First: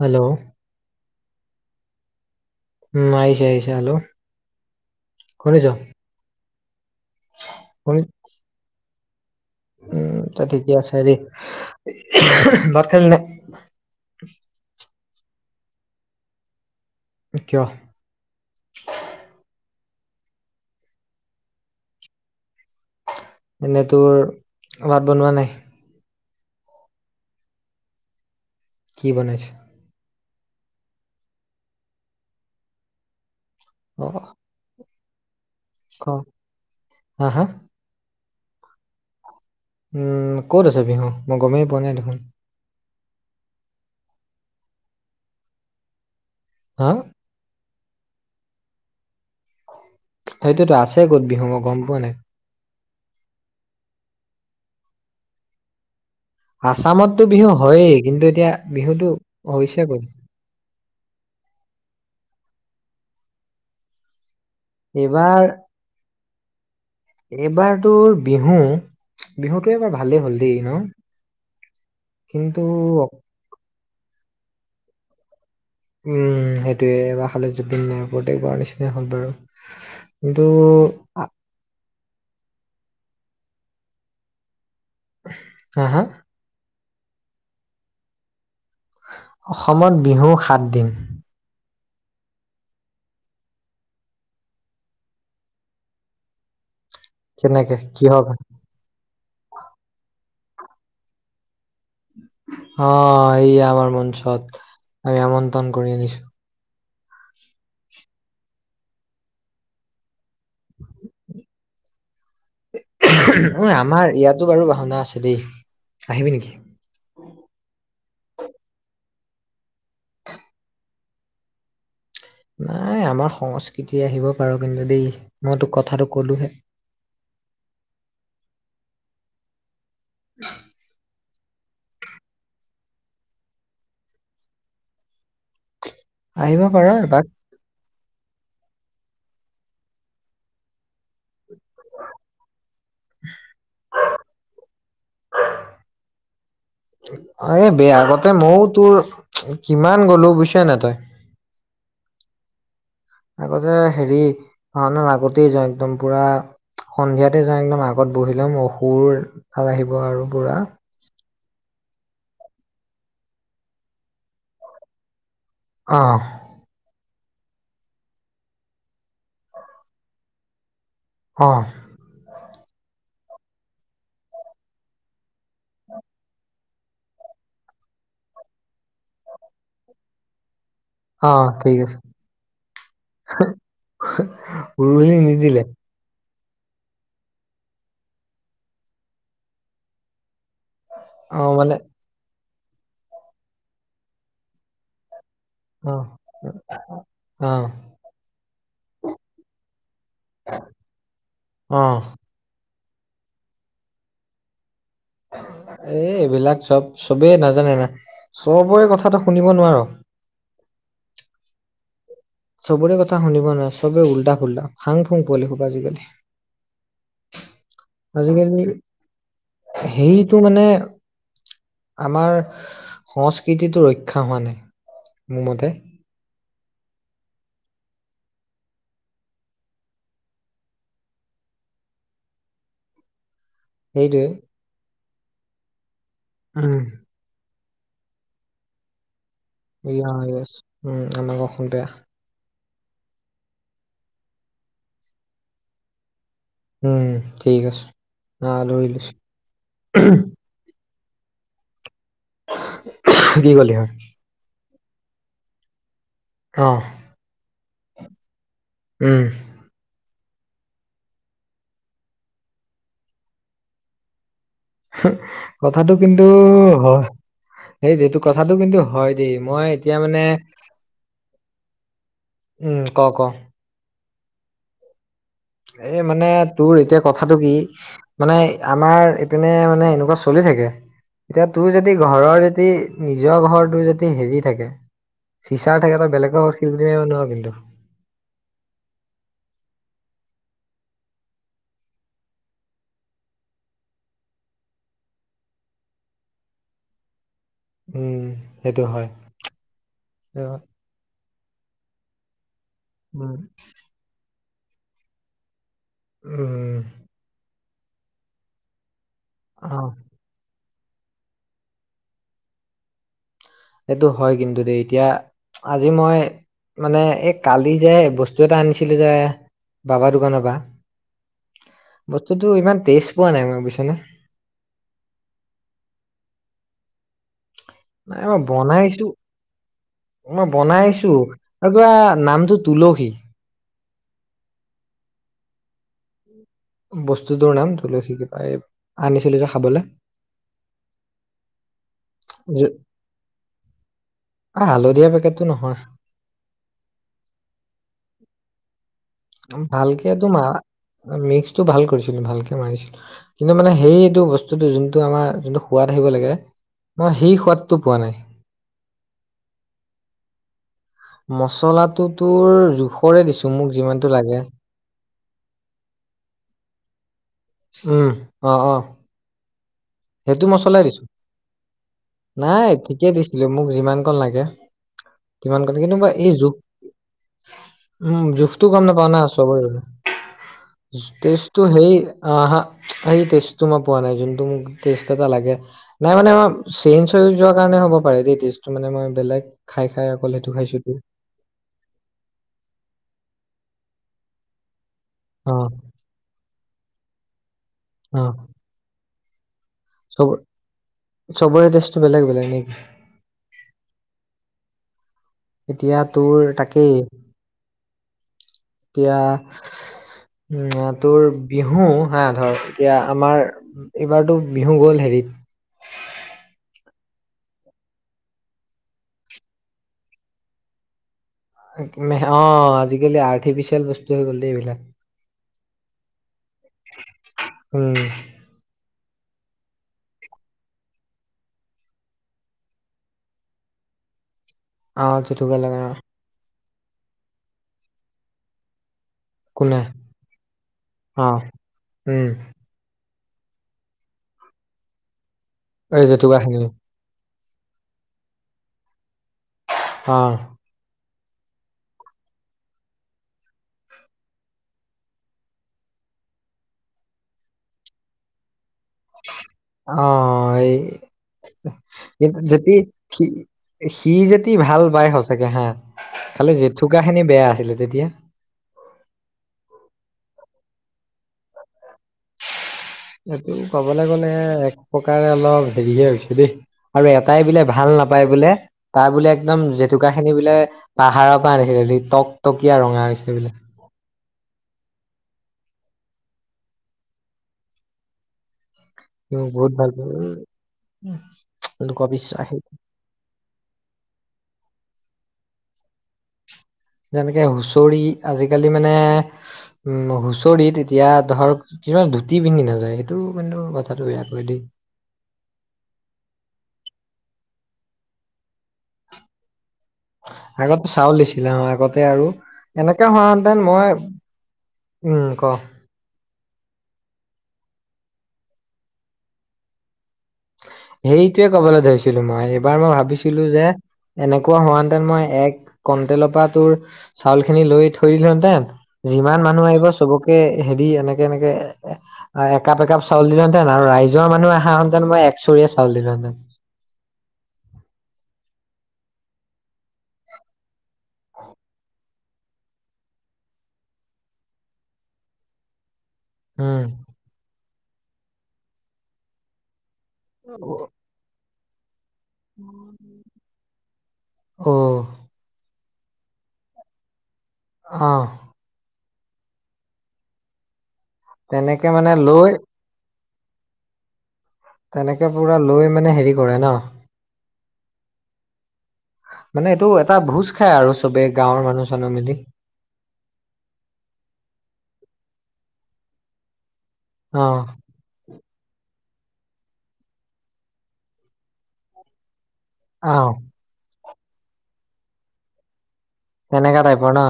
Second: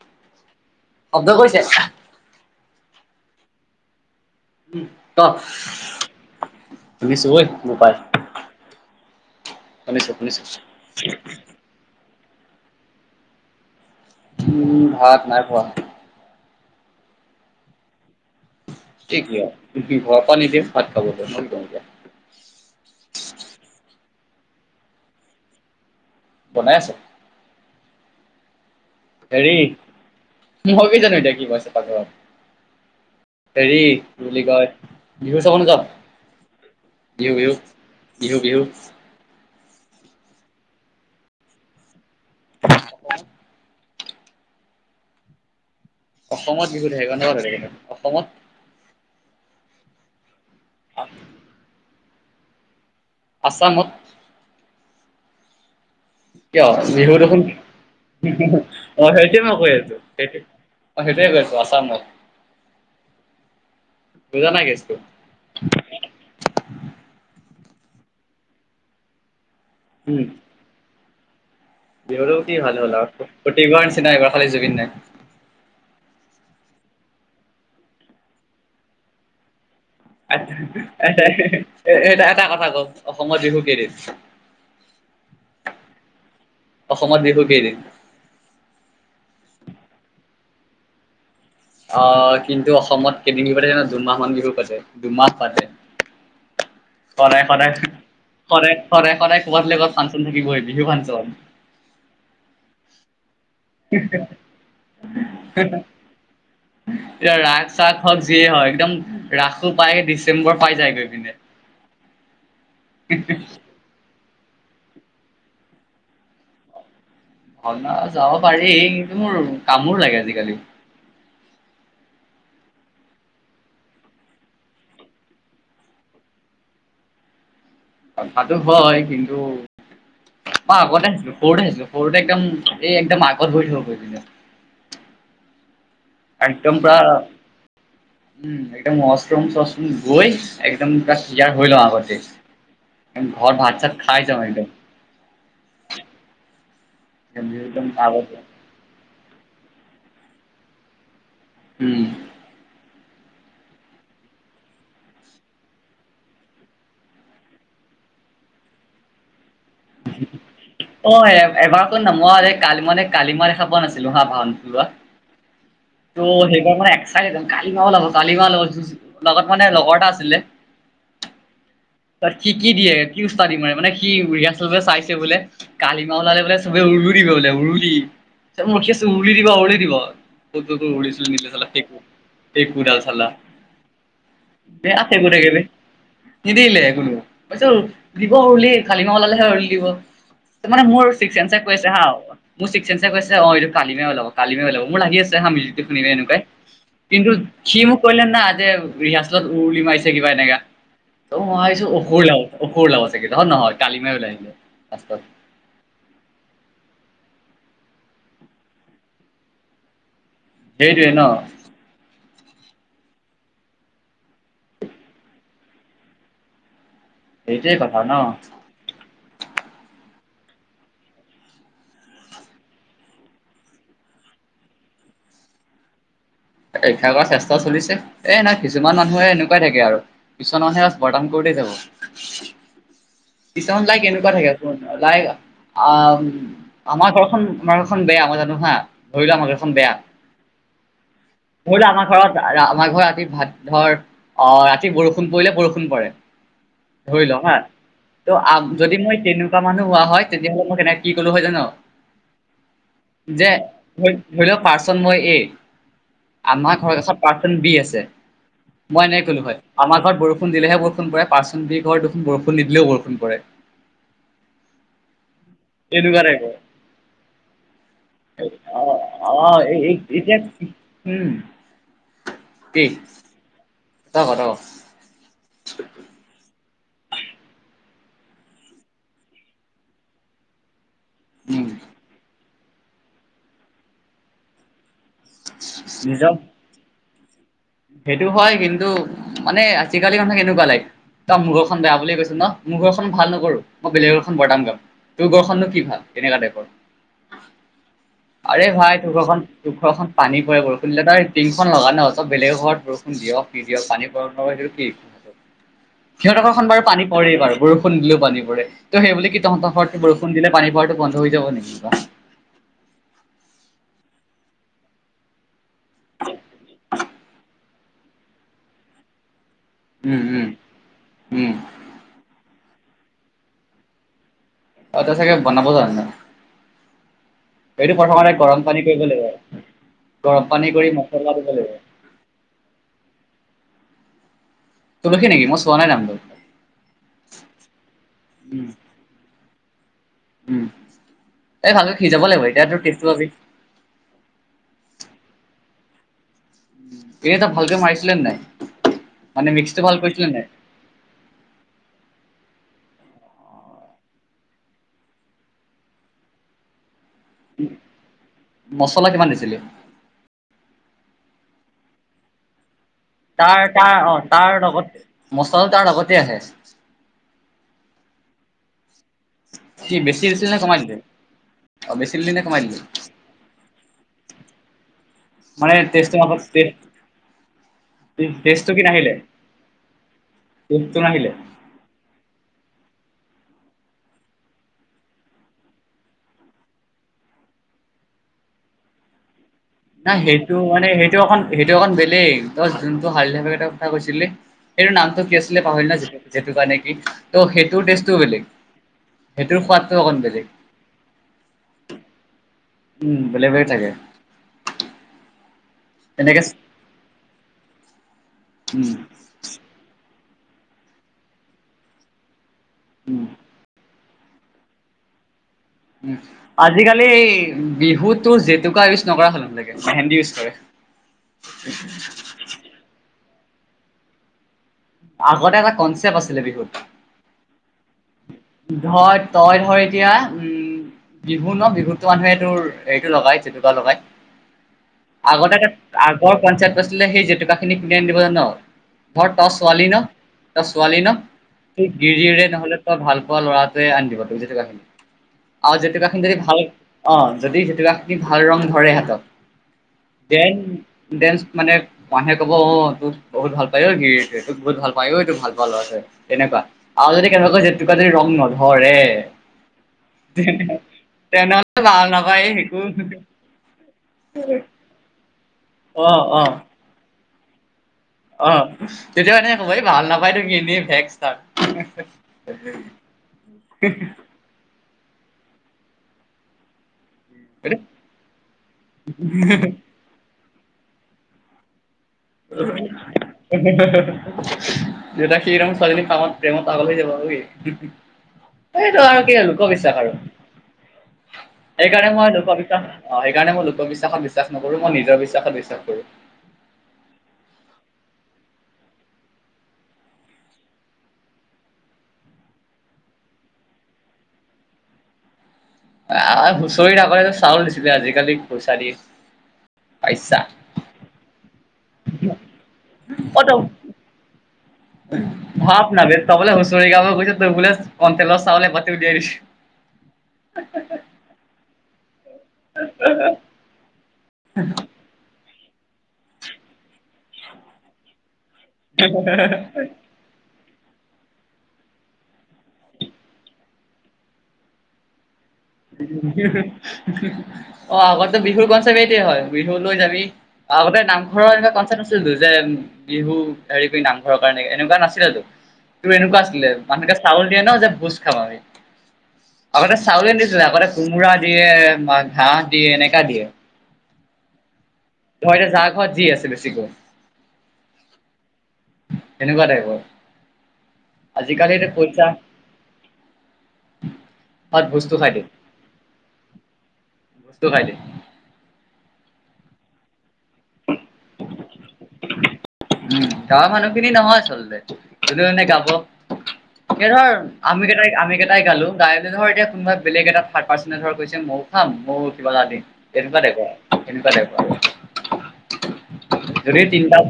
Hello শব্দ গৈছে উম আহিছে আহিছে হেল্ল ক শুনিছ গৈছো ঐ নেপাল শুনি উম ঠিকে আছে হেৰি ভাত খালি নাই উম ভাত নাই খোৱা কিয় ঘৰ পৰা পানীদিয়ে ভাত খাব হলতো এনেই তোৰ ভাত বনোৱা নাই বনাই ছো কি বনাইছে ম কি জানো এতিয়া কি কৈছে [unintelligible] অ হেৰি কয় বিহু অন কৰ ক হা বিহু হা বিহু বিহু বিহু উম ক'ত আছে বিহু মই গমেই পোৱা নাই দেখোন অসমত বিহু হা এবছৰ হৈ থাকে অসমত সেইটোতো আছে ক'ত বিহু মই গম পোৱা নাই আসামত কিয় বিহু আছামততো দেখোন হয়েই কিন্তু হুম এতিয়া হুমঅ বিহুটো সেইটোৱে মই কৈ হৈছে আছো ক'ত সেইটো অ সেইটেই কৈআছো আছামত বুজা নাই কেছটো এইবাৰ এইবাৰ তোৰ বিহু বিহুতটো এবাৰ ভালেই হ'ল দেই ন। বিহুৰও কি কিন্তু ভাল হ'ল আৰু প্ৰত্যোক বাৰ নিচিনা এইবাৰ খালী জুবিন নাই উম সেইটোয়ে এবাৰ খালে জুবিন নাই প্ৰত্যোক বাৰ নিচিনা বাৰু কিন্তু এট এট এটা এটা কথা ক' অসমত বিহু কেইদিন হা, হা। অসমত বিহু কেইদিন? সাতদিন। আহ' কিন্তু অসমত কেইদিন বিহু পাতে ন দুমাহ মমান বিহু পাতে দুমাহ পাতে। [unintelligible] সদায় সদায় কেনেকে কিহৰ কাৰণে সদায় কবাত লগত ফাংচন থাকিবই বিহু ফাংচন। অ'এই আমাৰ মঞ্চত আমি আমন্ত্ৰণ কৰি আনিছো এতিয়া ৰাস-চাগ হওঁক যিয়ে হয় একদম ৰাসো পাইে দিছে। ডিচেম্বৰ পাই যায় গৈ এইপিনে হু টো বাৰু ভাওনা আছে দেই আহিবি নেকি? ভাওনা যাব পাৰি। কিন্তু, মোৰ কামোৰ লাগে আজিকালি। নাই আমাৰ সংস্কৃতি আহিব পাৰো কিন্তু দেই মইতোক কথাটো কলোহে। [inaudible] কথাটো হয়, কিন্তু মই আগতে আছিলো। সৰুতে আহিছিলো। সৰুতে একদম এই একদম আগত বহি থাকো গৈ পিনে। আহিব একদম পাৰ পোৰা, এপাক উম' একদম উৱছৰুম চোৱছৰুম গৈ এক একদম পৰা ক্লিয়াৰ হৈ লওঁ আগতে। ঘৰত ভাত চাত খাই যাওঁ একদম। [unintelligible] একদম এই বে একদম আগতে মইও তোৰ কিমান গলো বুইছ নে তই। উম। আগতে হেৰি মানুহৰ আগতেই যাওঁ একদম পুৰা সন্ধিয়াতে যাওঁ একদম আগত বহি লম, অসুৰ তাত আহিব আৰু পুৰা অ' এবাৰ শুন না মই কালি মানে কালি মা দেখা পোৱা নাছিলো হা ভাওনাত উলোৱা। ত' সেইবাৰ মই এক কালিমা উলাব, কালিমা উলাব, লগত মানে লগৰ এটা আছিলে। অ। তাত সি কি দিয়ে, কি উস্তাদি মাৰে মানে সি ৰিহাচল বুলে চাইছে বোলে, কালিমা ওলালে বোলে চবে উৰুলো দিব। উৰুলি। ৰখি আছো উৰুলি দিব উৰুলি দিব। একো ছেকো ওৰুলি অ চুৰুলি নিদিলে চাল্লা, ঠিক আছে একোদাল চাল্লা। উৰুলি নিদিলে? নিদিলে কোনো, পিছত দিব উৰুলি। কালিমা ওলালেহে উৰুলি দিব। মানে মোৰ অ চিকচেঞ্জে কৈ মানে আছে হা, মোৰ চিক চেঞ্জে কৈছে, অ এইটো কালিমায়ে ওলাব কালিমায়ে ওলাব, মোৰ লাগি আছে। তাহা মিউজিকটো অ শুনিলে এনেকুৱাই। কিন্তু অ সি মোক কলে না আজ ৰিহাৰ্চেলত উৰুলি মাৰিছে কিবা এনেকা। ত মই অ ভাবিছো অসুৰ ওলাব -অসুৰ ওলাব চাগে। অ নহয় কালিমায়ে ওলাই আহিলে। লাষ্টত এ' এইবিলাক চব চবেই নাজান নে না। চবৰে কথাটো শুনিব নোৱাৰ। সেইটোৱে ন। চবৰে কথা শুনিব নোৱাৰে। চবেই উল্টা-ফুল্টা, ফাং ফুং পোৱালি হোপা আজিকালি। সেইটোৱে কথা ন আজিকালি, সেইটো মানে। আমাৰ সংস্কৃতিটো ৰক্ষা হোৱা নাই, মোৰ মতে। পৰীক্ষা কৰাৰ চেষ্টাও চলিছে। এ নাই কিছুমান মানুহে এনেকুৱাই থাকে আৰু, কিছুমান মানুহে বৰ্তমান কৰি যাব। [inaudible] কিছুমান লাইক সেইটোৱে এনেকুৱা থাকে চোন লাইক আহ উম আমাৰ ঘৰখন তোমাৰ এখন বেয়া মই জানো হা। ধৰি লোৱা আমাৰ য়া ইএছ উম আমাক ধৰিলেও আমাৰ ঘৰত আমাৰ ঘৰত ৰাতি ভাত ধৰ আহ ৰাতি বৰষুণ পৰিলে বৰষুণ পৰে। উম ধৰি লওঁ হা। ঠিক আছে আহ ত' ধৰি যদি লৈছো মই তেনেকুৱা মানুহ হোৱা হয় তেতিয়া হ'লে মই কেনেক কি কলো হয় জান', কি যে কলি হয় ধৰি লওক পাৰ্চন মই এ অ আমাৰ ঘৰৰ চব‌ পাৰ্চন বি আছে, মই উম এনেকে কলো হয়। আমাৰ ঘৰত বৰষুণ বৰষণ দিলেহে বৰষুণ পৰে। পাৰ্চন বিৰ ঘৰত দেখোন বৰষুণ নিদিলেও বৰষুণ পৰে। কথাটো কিন্তু এনেকুৱা টাইপৰ হয়। সেই এইটো কথাটো কিন্তু অ হয় দেই। অ মই এ এতিয়া মানে [unintelligible] উম ক ক। তই ক, তই ক। এই মানে তোৰ এতিয়া কথাটো কি মানে আমাৰ ইপিনে মানে এনেকুৱা চলি থাকে। এতিয়া উম তোৰ যদি ঘৰৰ যদি নিজৰ ঘৰতোৰ যদি হেৰি থাকে চিচাৰ থাকে তই নিজৰ বেলেগৰ ঘৰত শিলগুটি মাৰিব নোৱাৰ কিন্তু। সেইটো হয়। কিন্তু মানে আজিকালি মানুহ কেনেকুৱা লাইক তই মোৰ ঘৰখন বেয়া বুলি কৈছ ন? মোৰ ঘৰখন ভাল নকৰো, মই বেলেগৰ ঘৰখন বৰদাম গাম। তোৰ ঘৰখননো কি ভাল? এনেকুৱা টাইপৰ। উম আৰে সেইটো ভাই হয় তোৰ ঘৰখন, তোৰ ঘৰখন পানী পৰে বৰষুণ দিলে, তই টিংখন লগা ন? ত' বেলেগৰ ঘৰত বৰষুণ উম দিয়ক নিদিয়ক পানী পৰক নপৰক সেইটো কি সিহঁতৰ ঘৰখন উম বাৰু পানী পৰেই বাৰু। বৰষুণ দিলেও পানী পৰে। ত' সেইবুলি কি অ তহঁতৰ ঘৰত বৰষুণ দিলে পানী পৰাটো বন্ধ হৈ যাব নেকি কিবা। সেইটো হয় কিন্তু দেই। এতিয়া আজি মই মানে এই কাল লি যে বস্তু এটা আনিছিলো যে বাবা উম দোকানৰ উম পৰা। উম বস্তুটো ইমান টেষ্ট পোৱা নাই মই বুইছ নে? অ তই চাগে বনাব জনা নাই। এইটো নাই প্ৰথমতে মই গৰম পানী কৰিব বনাইছো লাগিব। গৰম মই পানী কৰি বনাইছো মছলা দিব লাগিব। আৰু কিবা নামটো তুলসী। তুলসী নেকি? মই চোৱা নাই নামটো। বস্তুটোৰ নাম তুলসী কিবা। এই উম, আনিছিলো যে খাবলে। উম, এই ভালকে সিজাব লাগিব এতিয়া তোৰ টেষ্টটো পাবি। হালধীয়া পেকেটটো নহয়। এনে তই ভালকৈ মাৰিছিলে নে নাই? মানে মিক্সটো ভাল কৰিছিলে ভালকেটো নে মা নাই? মিক্সটো ভাল কৰিছিলো। ভালকে মাৰিছিলো। কিন্তু মানে সেইটো বস্তুটো যোনটো আমাৰ যোনটো সোৱাদ আহিব লাগে মই সেই সোৱাদটো পোৱা নাই। মছলা কিমান দিছিলি? মচলাটো তোৰ জোখ তাৰ তাৰ অ তাৰ লগত মচলা তাৰ লগতে আহে। উম, অ-অ। কি বেছি হৈছিল নে কমাই দিলি? অ' বেছি দিলি নে কমাই নাই দিলি? ঠিকেই দিছিলো মোক যিমান কণ লাগে। কিমান মানে কণে কিন্তু বা টেষ্টটো এই লগত জোখ টেষ্ট উম জোখটো টেষ্টটো কি গম নাপাওঁ নাহিলে? না চবৰে। টেষ্টটো নাহিলে? টেষ্টটো সেই আহা, সেই টেষ্টটো মই পোৱা নাই যোনটো মোক টেষ্ট এটা লাগে। নাই মানে মই চেঞ্জ হৈ যোৱা কাৰণে হ'ব পাৰে দেই, টেষ্টটো মানে মই বেলেগ খাই খাই নাই অকল সেইটো মানে খাইছোতো সেইটো অকণ সেইটো অকণ বেলেগ। তই যোনটো হালধীয়া পেকেটৰ ৰ কথা কৈছিলি। সেইটো নামটো কি অ আছিলে, পাহৰিলো নহয়। জেটো জেতুকা নে কি, ত সেই টোৰ টেষ্টটো অ বেলেগ। সেইটোৰ সোৱাদটো অকণ চব বেলেগ চবৰে টেষ্টটো বেলেগ-বেলেগ নেকি? উম বেলেগ বেলেগ থাকে। এতিয়া তেনেকে তোৰ তাকেই। উম এতিয়া উ তোৰ বিহু, হা ধৰ এতিয়া উম আমাৰ এইবাৰতো বিহু গ'ল হেৰিত। উম আজিকালি এই বিহুতো জেতুকা ইউজ নকৰা হল বাপ্পেকে। মেহেন্দী ইউজ কৰে। অ আজি কালি আৰ্টিফিচিয়েল বস্তু হৈ গ'ল দেই এইবিলাক। আগতে এটা কনচেপট আছিলে বিহুত। উম। ধৰ, তই ধৰ এতিয়া, উম। বিহু ন বিহুতটো মানুহে এইটোৰ হেৰিটো লগাই জেতুকা লগায়। অ আগতে জেতুকা এটা লগা আগৰ কনচেপ্ট আছিলে সেই জেতুকা খিনি কোনে আনি দিব জান? ধৰ তই কোনে ছোৱালী ন? তই ছোৱালী ন? অ উম গিৰিয়েৰে নহ'লে তই ভাল পোৱা ল'ৰাটোৱে আনি দিব তোক জেতুকাখিনি আৰু জেতুকা খিনি যদি ভাল, অ। যদি জেতুকা খিনি ভাল ৰং ধৰে হাতত, অ দেন ডেন্স মানে মানুহে কব অ তোক বহুত ভাল পায় গিৰিয়েকে তোক বহুত ভাল পায় অ এই তোক ভাল পাৱা ল'ৰাটোৱে। তেনেকুৱা আৰু যদি কেনেবাক জেতুকা যদি ৰং নধৰে অ তেনেহ'লে ভাল এই নাপায় যদি একো সি যেদি ভাল বায় সচ চাগে হা, অ অ খালি জেতুকা খিনি বেয়া আছিলে তেতিয়া। অ তেতিয়া এনেকে ক'ব এই ভাল নাপায় তোক ইনে ভেকষ্টাৰ। এইটো কবলৈ গলে এক প্ৰকাৰে অলপ হেৰিয়ে হৈছে দেই। আৰু এটাই বোলে ভাল নাপায় বোলে, তাৰ বোলে একদম জেতুকা খিনি বোলে পাহাৰৰ পৰা আনিছিলে টকটকীয়া ৰঙা হৈছে বোলে। তেতিয়া সি একদম ছোৱালীজনী পাগল প্ৰেমত পাগল হৈ যাব ঐ, হি হি। সেইটো আৰু কি তেওঁ বহুত ভাল লোকবিশ্বাস আৰু পায়। উম, সেইকাৰণে মই লোকবিশ্বাস সেইকাৰণে মই লোকবিশ্বাসত বিশ্বাস নকৰো, মই নিজৰ বিশ্বাসত বিশ্বাস কৰো। তেনেকে হুচৰি আজিকালি মানে উম হুচৰিত এতিয়া ধৰক কিমান গুটি পিন্ধি নাযায় সেইটো কিন্তু কথাটো বেয়া কৰে দেই। আমাৰ হুঁচৰিত আকৌ চাউল দিছিলে আজিকালি পুচাৰী। আগতে চাউল দিছিলা অ আগতে আৰু এনেকে হোৱাহেতেন মই উম ক ভাপ না বে ত বোলে হুচৰি গাব গৈছ তোক বোলে কণ্ট্ৰলৰ চাউল এবাতি উলিয়াই দিছে। সেইটোয়ে কবলৈ ধৰিছ ছিলো মই এইবাৰ মই ভাবিছিলো যে এনেকুৱা হোৱাহেতেন মই এক কণ্ট্ৰলৰ পৰা তোৰ চাউলখিনি লৈ থৈ দিলোহেতেন যিমান মানুহ আহিব চবকে হেৰি এনেকে এনেকে একাপ একাপ চাউল দিলহেতেন আৰু ৰাইজৰ মানুহে আহা হেতেন মই এ হি হি হি হি হি, অ আগতো বিহুৰ কন্সেপ এইটোৱে হয় বিহু লৈ যাবি আগতে নামঘৰৰ এনেকুৱা কনচেপ্ট নাছিলো যে বিহু হেৰি কৰি নামঘৰৰ কাৰণে এনেকুৱা নাছিলেতো। তোৰ এনেকুৱা আছিলে উম মানুহকে চাউল দিয়ে ন যে ভোজ খাম আমি, আগতে চাউলে নি আগতে কোমোৰা দিয়ে, ঘাঁহ দিয়ে এনেকা দিয়ে। অ। ধৰ এতিয়া যা ঘৰত যি আছে বেছিকৈ। অহ। সেনেকুৱা টাইপৰ, আজিকালিটো তেনেকে মানে পইচা লৈ [inaudible] তেনেকে খাই দিয়ে পুৰা লৈ মানে হেৰি কৰে ন। বস্তু খাই দিম। মানে এইটো এটা ভোজ খাই আৰু চবে গাঁৱৰ উম, মানুহ চানুহ মিলি গাঁৱৰ মানুহখিনি নহয় আচলতে। যোনে যোনে গাব এ ধৰ অ আমি কেইটাই আমি কেইটাই গালো, গাই মিনি ধৰ কোনোবা বেলেগ এটা থাৰ্ত পাৰ্চেনে কৈছে মইও খাম, মইও বলাদিন, আহ এনেকুৱা টাইপৰ এনেকুৱা টাইপৰ। তেনেকা যদি টাইপৰ ন তিনিটাও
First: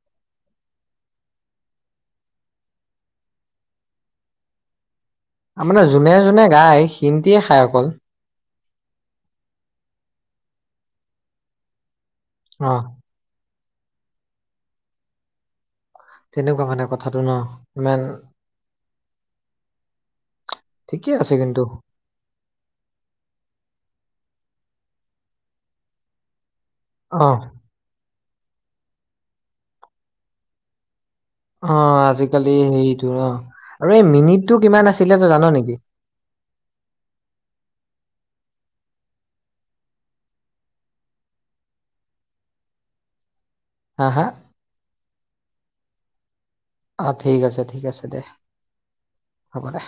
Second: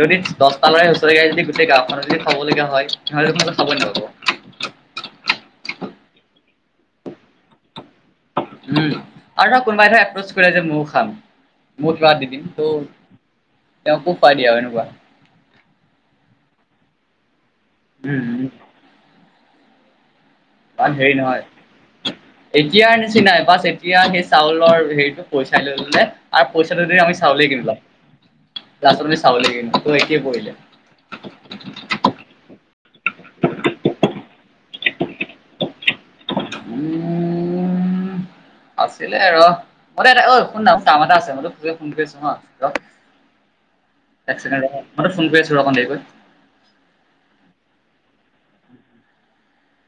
যদি দচটালই হুঁচৰি গাই যদি গোটেই গাঁওখনত যদি খাবলগীয়া হয়, তেনেহলে দেখুন খাবই নাপাব। আ মানে যোনে যোনে গাই শিনটিয়ে খায় অকল। উম, আৰু ধৰ কোনোবাই ধৰ এপ্ৰচ কৰে যে মইও খাম। মইও পৰা দি দিম ত অ তেওঁকো খুৱাইদিয়া হয় সেনেকুৱা। তেনেকুৱা মানে কথাটো ন। ইমান উম উম। বা ঠিকে হেৰি আছে নহয়, কিন্তু এতিয়াৰ নিচিনাই বাছ এতিয়া সেই চাউল চৰ হেৰিটো পইচাই লৈ ললে আৰু পইচাটো দি আমি অ চাউলে কিনি লওঁ। লাষ্টত আমি চাউলে কিনি লম আকৌ একে পৰিলে। অ আজিকালি হেৰিতো অ, আৰু এই মিনিটটো কিমান আছিলে ত জান নেকি? [inaudible] উম আছিলে ৰ মই দে অঐ শুন নাম কাম এটা আছে মই তো পজে ফোন কৰিছো হ ৰ। হা হা এক সেকেন ৰ মই তোক ফোন কৰি আছো অকণ দেৰিকৈ। আহ ঠিক আছে ঠিক আছে দে হ'ব দে।